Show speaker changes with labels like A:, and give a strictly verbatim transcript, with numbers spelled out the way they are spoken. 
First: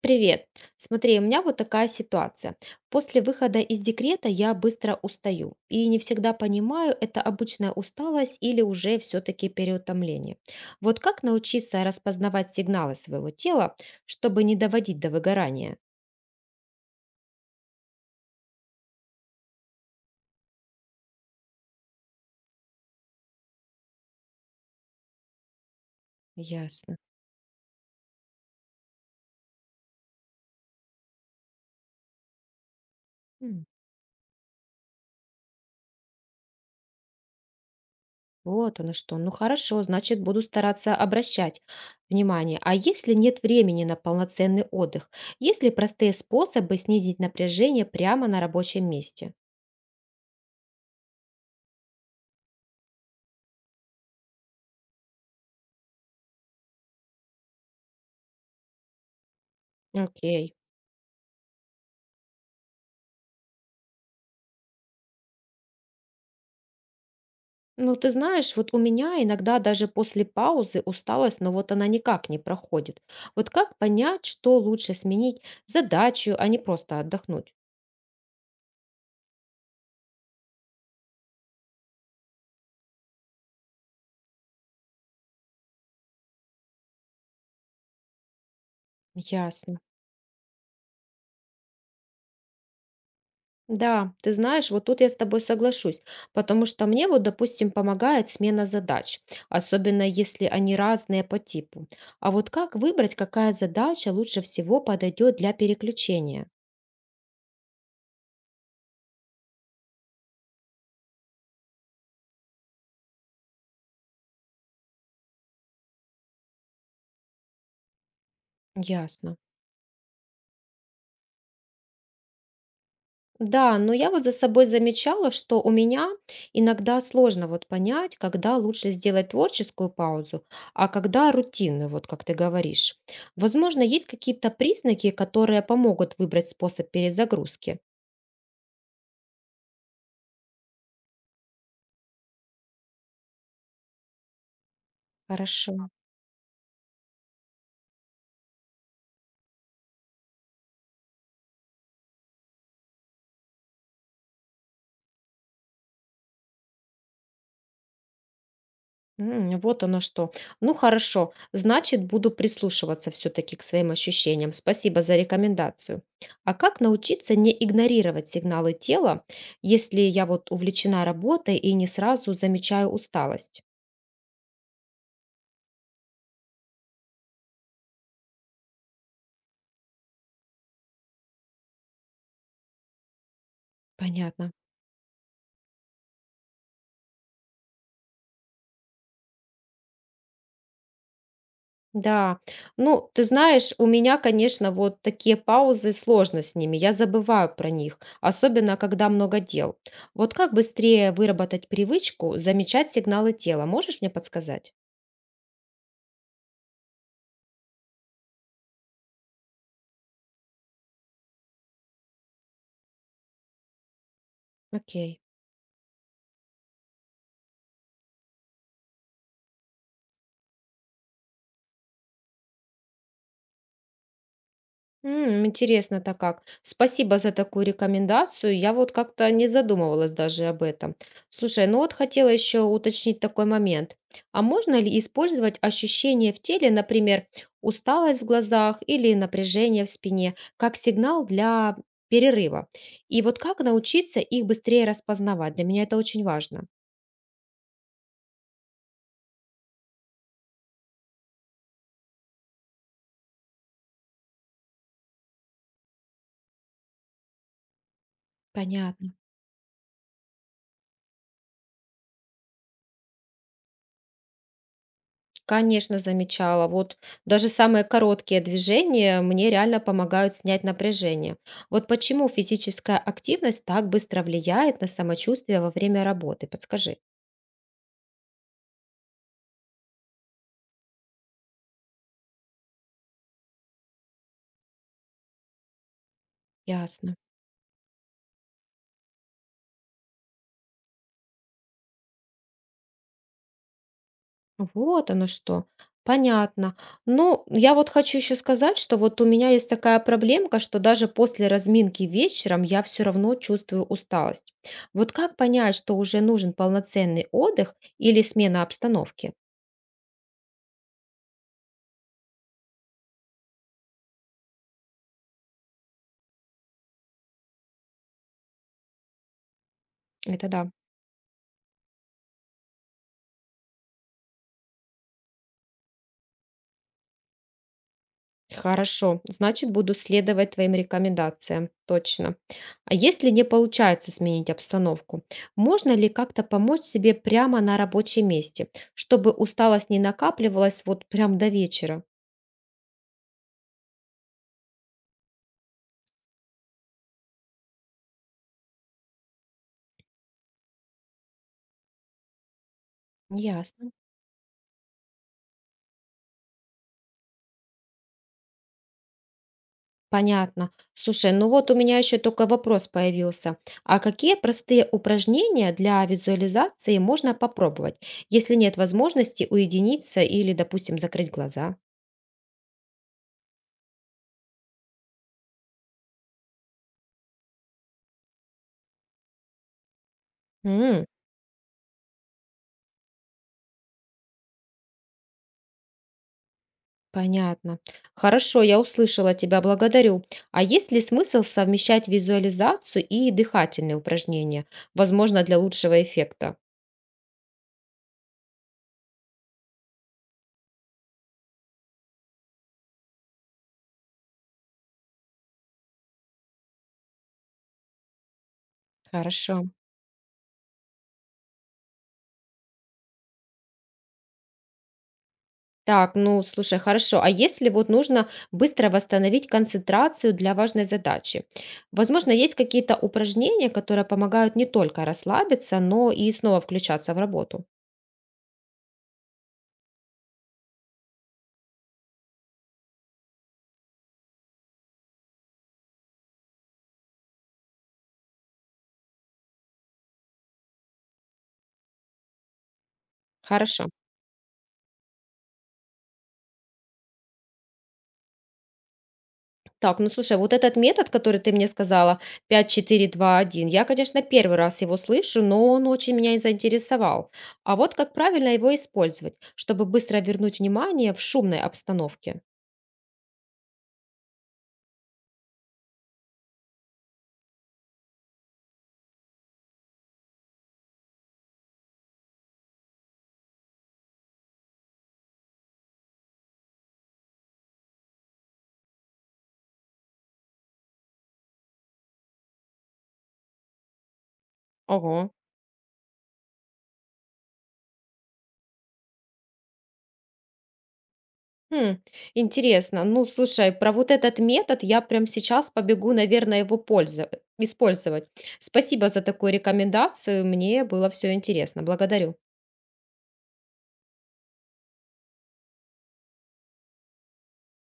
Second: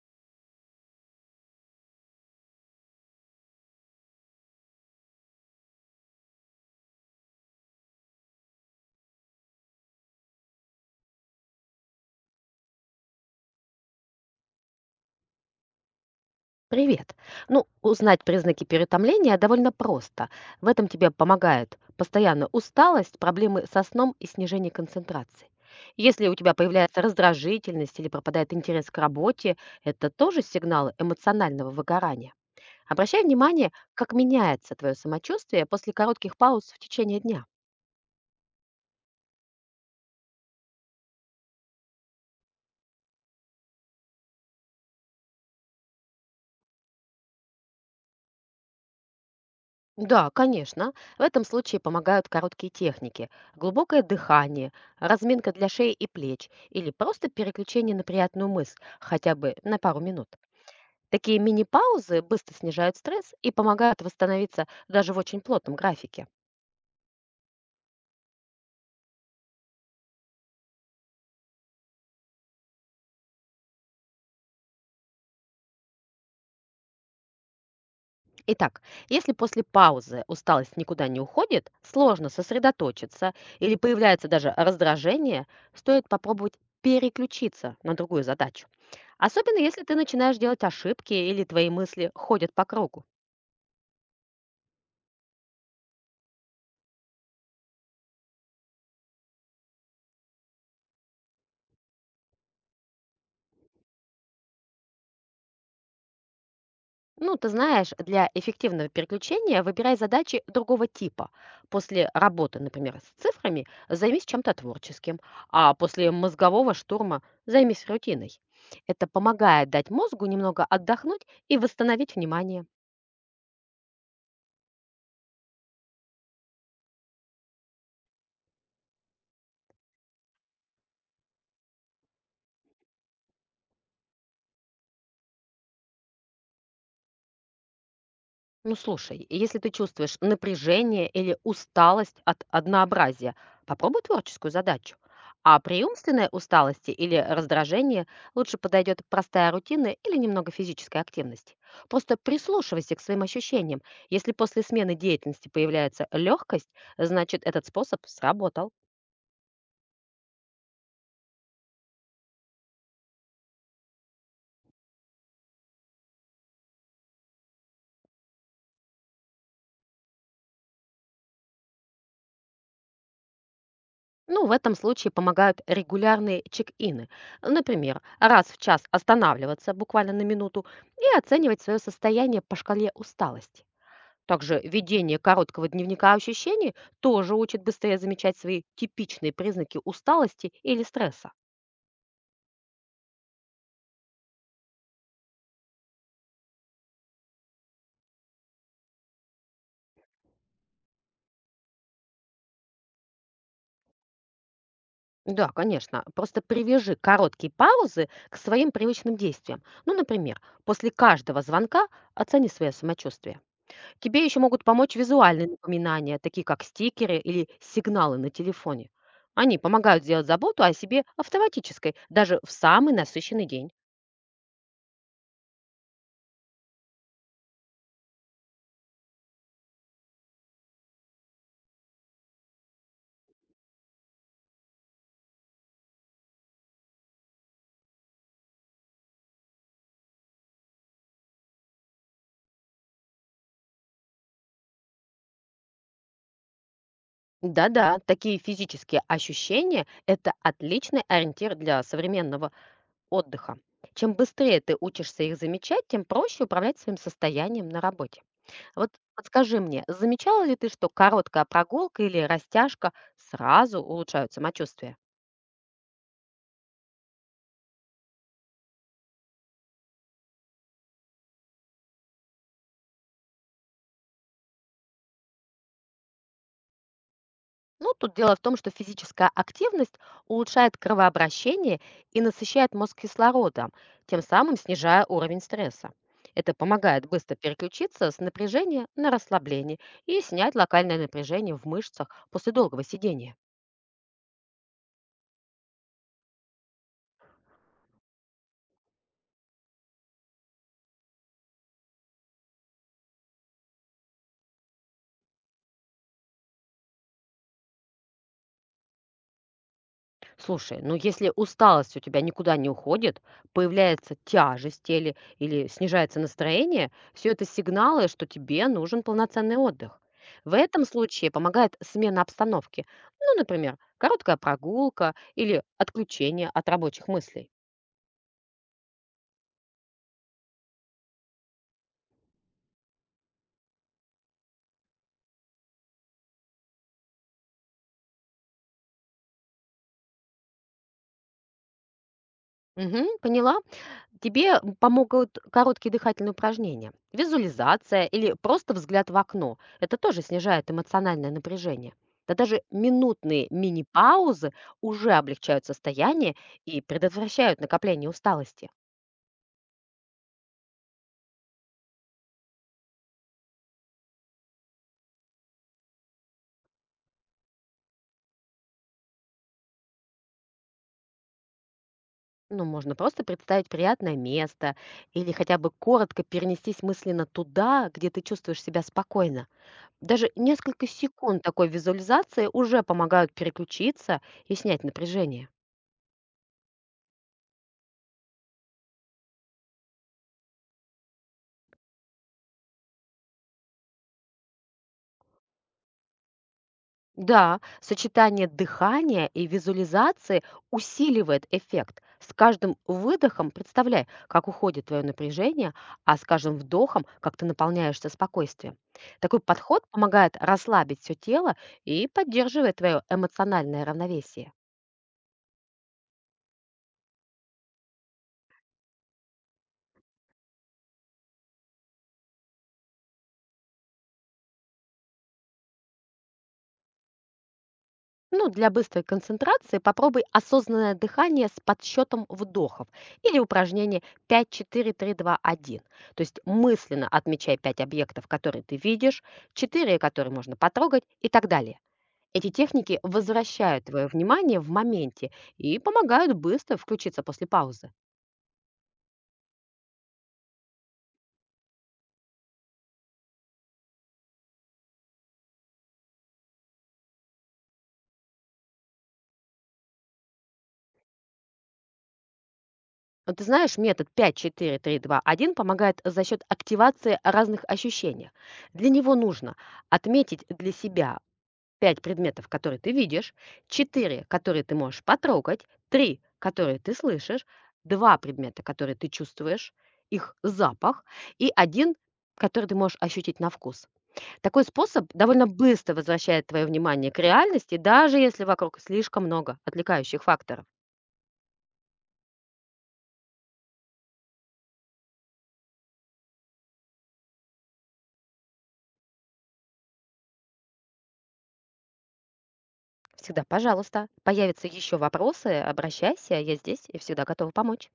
A: Привет. Смотри, у меня вот такая ситуация. После выхода из декрета я быстро устаю и не всегда понимаю, это обычная усталость или уже все-таки переутомление. Вот как научиться распознавать сигналы своего тела, чтобы не доводить до выгорания?
B: Привет. Ну, узнать признаки переутомления довольно просто. В этом тебе помогает постоянная усталость, проблемы со сном и снижение концентрации. Если у тебя
A: Ясно.
B: появляется раздражительность или пропадает интерес к работе, это тоже сигналы эмоционального выгорания. Обращай
A: М,
B: внимание, как меняется твое самочувствие после коротких пауз в течение дня.
A: Вот оно что. Ну хорошо, значит, буду стараться обращать внимание. А если нет времени на полноценный отдых, есть ли простые способы снизить напряжение прямо на рабочем месте?
B: Да, конечно. В этом случае помогают короткие техники. Глубокое дыхание, разминка для шеи и плеч или просто переключение на приятную мысль, хотя бы на пару минут.
A: Окей.
B: Такие мини-паузы быстро снижают стресс и помогают восстановиться даже в очень плотном графике.
A: Ну, ты знаешь, вот у меня иногда даже после паузы усталость, но вот она никак не проходит. Вот как понять, что лучше сменить задачу, а не просто отдохнуть?
B: Итак, если после паузы усталость никуда не уходит, сложно сосредоточиться или появляется даже раздражение, стоит попробовать переключиться на другую задачу. Особенно
A: Ясно.
B: если ты начинаешь делать ошибки или твои мысли ходят по кругу.
A: Да, ты знаешь, вот тут я с тобой соглашусь, потому что мне вот, допустим, помогает смена задач, особенно если они разные по типу. А вот как выбрать, какая задача лучше всего подойдет для переключения?
B: Ну, ты знаешь, для эффективного переключения выбирай задачи другого типа. После работы, например, с цифрами, займись чем-то творческим, а после мозгового штурма займись рутиной. Это
A: Ясно.
B: помогает дать мозгу немного отдохнуть и восстановить внимание.
A: Да, но я вот за собой замечала, что у меня иногда сложно вот понять, когда лучше сделать творческую паузу, а когда рутинную, вот как ты говоришь. Возможно, есть какие-то признаки, которые помогут выбрать способ перезагрузки.
B: Ну слушай, если ты чувствуешь напряжение или усталость от однообразия, попробуй творческую задачу. А
A: Хорошо.
B: при умственной усталости или раздражении лучше подойдет простая рутина или немного физической активности. Просто прислушивайся к своим ощущениям. Если после смены деятельности появляется легкость, значит этот способ сработал.
A: М, вот оно что. Ну хорошо, значит, буду прислушиваться все-таки к своим ощущениям. Спасибо за рекомендацию. А как научиться не игнорировать сигналы тела, если я вот увлечена работой и не сразу замечаю усталость?
B: Ну, в этом случае помогают регулярные чек-ины. Например, раз в час останавливаться буквально на минуту и оценивать свое состояние по шкале усталости.
A: Понятно.
B: Также ведение короткого дневника ощущений тоже учит быстрее замечать свои типичные признаки усталости или стресса.
A: Да. Ну, ты знаешь, у меня, конечно, вот такие паузы сложно с ними. Я забываю про них, особенно когда много дел. Вот как быстрее выработать привычку замечать сигналы тела? Можешь мне подсказать?
B: Да, конечно, просто привяжи короткие паузы к своим привычным действиям. Ну, например, после каждого звонка оцени свое самочувствие. Тебе еще могут помочь
A: Окей.
B: визуальные напоминания, такие как стикеры или сигналы на телефоне. Они помогают сделать заботу о себе автоматической, даже в самый насыщенный день.
A: М, интересно-то как. Спасибо за такую рекомендацию. Я вот как-то не задумывалась даже об этом. Слушай, ну вот хотела еще уточнить такой момент. А можно ли использовать ощущение в теле, например, усталость в глазах или напряжение в спине, как сигнал для перерыва? И вот как научиться их быстрее распознавать? Для меня это очень важно.
B: Да-да, такие физические ощущения – это отличный ориентир для современного отдыха. Чем быстрее ты учишься их замечать, тем проще управлять своим состоянием на работе. Вот
A: Понятно.
B: подскажи мне, замечала ли ты, что короткая прогулка или растяжка сразу улучшают самочувствие?
A: Конечно, замечала. Вот даже самые короткие движения мне реально помогают снять напряжение. Вот почему физическая активность так быстро влияет на самочувствие во время работы? Подскажи.
B: Ну, тут дело в том, что физическая активность улучшает кровообращение и насыщает мозг кислородом, тем самым снижая уровень стресса. Это помогает
A: Ясно.
B: быстро переключиться с напряжения на расслабление и снять локальное напряжение в мышцах после долгого сидения.
A: Вот оно что. Понятно. Ну, я вот хочу еще сказать, что вот у меня есть такая проблемка, что даже после разминки вечером я все равно чувствую усталость. Вот как понять, что уже нужен полноценный отдых или смена обстановки?
B: Слушай, ну если усталость у тебя никуда не уходит, появляется тяжесть в теле или снижается настроение, все это сигналы, что тебе нужен полноценный отдых.
A: Это
B: В
A: да.
B: этом случае помогает смена обстановки. Ну, например, короткая прогулка или отключение от рабочих мыслей.
A: Хорошо, значит, буду следовать твоим рекомендациям, точно. А если не получается сменить обстановку, можно ли как-то помочь себе прямо на рабочем месте, чтобы усталость не накапливалась вот прям до вечера?
B: Мгм, поняла? Тебе м, помогут короткие дыхательные упражнения, визуализация или просто взгляд в окно. Это тоже снижает эмоциональное напряжение. Да даже минутные
A: Ясно.
B: мини-паузы уже облегчают состояние и предотвращают накопление усталости.
A: Понятно. Слушай, ну вот у меня еще только вопрос появился. А какие простые упражнения для визуализации можно попробовать, если нет возможности уединиться или, допустим, закрыть глаза?
B: Ну, можно просто представить приятное место или хотя бы коротко перенестись мысленно туда, где ты чувствуешь себя спокойно. Даже несколько
A: М.
B: секунд такой визуализации уже помогают переключиться и снять напряжение.
A: Понятно. Хорошо, я услышала тебя, благодарю. А есть ли смысл совмещать визуализацию и дыхательные упражнения, возможно, для лучшего эффекта?
B: Да, сочетание дыхания и визуализации усиливает эффект. С каждым выдохом представляй, как уходит твое напряжение, а с каждым вдохом, как ты наполняешься спокойствием. Такой
A: Хорошо.
B: подход помогает расслабить все тело и поддерживает твое эмоциональное равновесие.
A: Так, ну, слушай, хорошо. А если вот нужно быстро восстановить концентрацию для важной задачи? Возможно, есть какие-то упражнения, которые помогают не только расслабиться, но и снова включаться в работу.
B: Ну, для быстрой концентрации попробуй осознанное дыхание с подсчетом вдохов или упражнение пять, четыре, три, два, один. То есть мысленно отмечай пять объектов, которые ты видишь, четыре, которые можно потрогать и так далее. Эти техники
A: Хорошо.
B: возвращают твое внимание в моменте и помогают быстро включиться после паузы.
A: Так, ну слушай, вот этот метод, который ты мне сказала, пять четыре два один, я, конечно, первый раз его слышу, но он очень меня и заинтересовал. А вот как правильно его использовать, чтобы быстро вернуть внимание в шумной обстановке?
B: Но ты знаешь, метод пять, четыре, три, два, один помогает за счет активации разных ощущений. Для него нужно отметить для себя пять предметов, которые ты видишь, четыре, которые ты можешь потрогать, три, которые ты слышишь, два предмета, которые ты чувствуешь, их запах, и один, который ты можешь ощутить на вкус. Такой способ
A: Ого.
B: довольно быстро возвращает твое внимание к реальности, даже если вокруг слишком много отвлекающих факторов.
A: Хм, интересно. Ну, слушай, про вот этот метод я прям сейчас побегу, наверное, его польза- использовать. Спасибо за такую рекомендацию, мне было все интересно. Благодарю.
B: Всегда, пожалуйста, появятся еще вопросы, обращайся, я здесь и всегда готова помочь.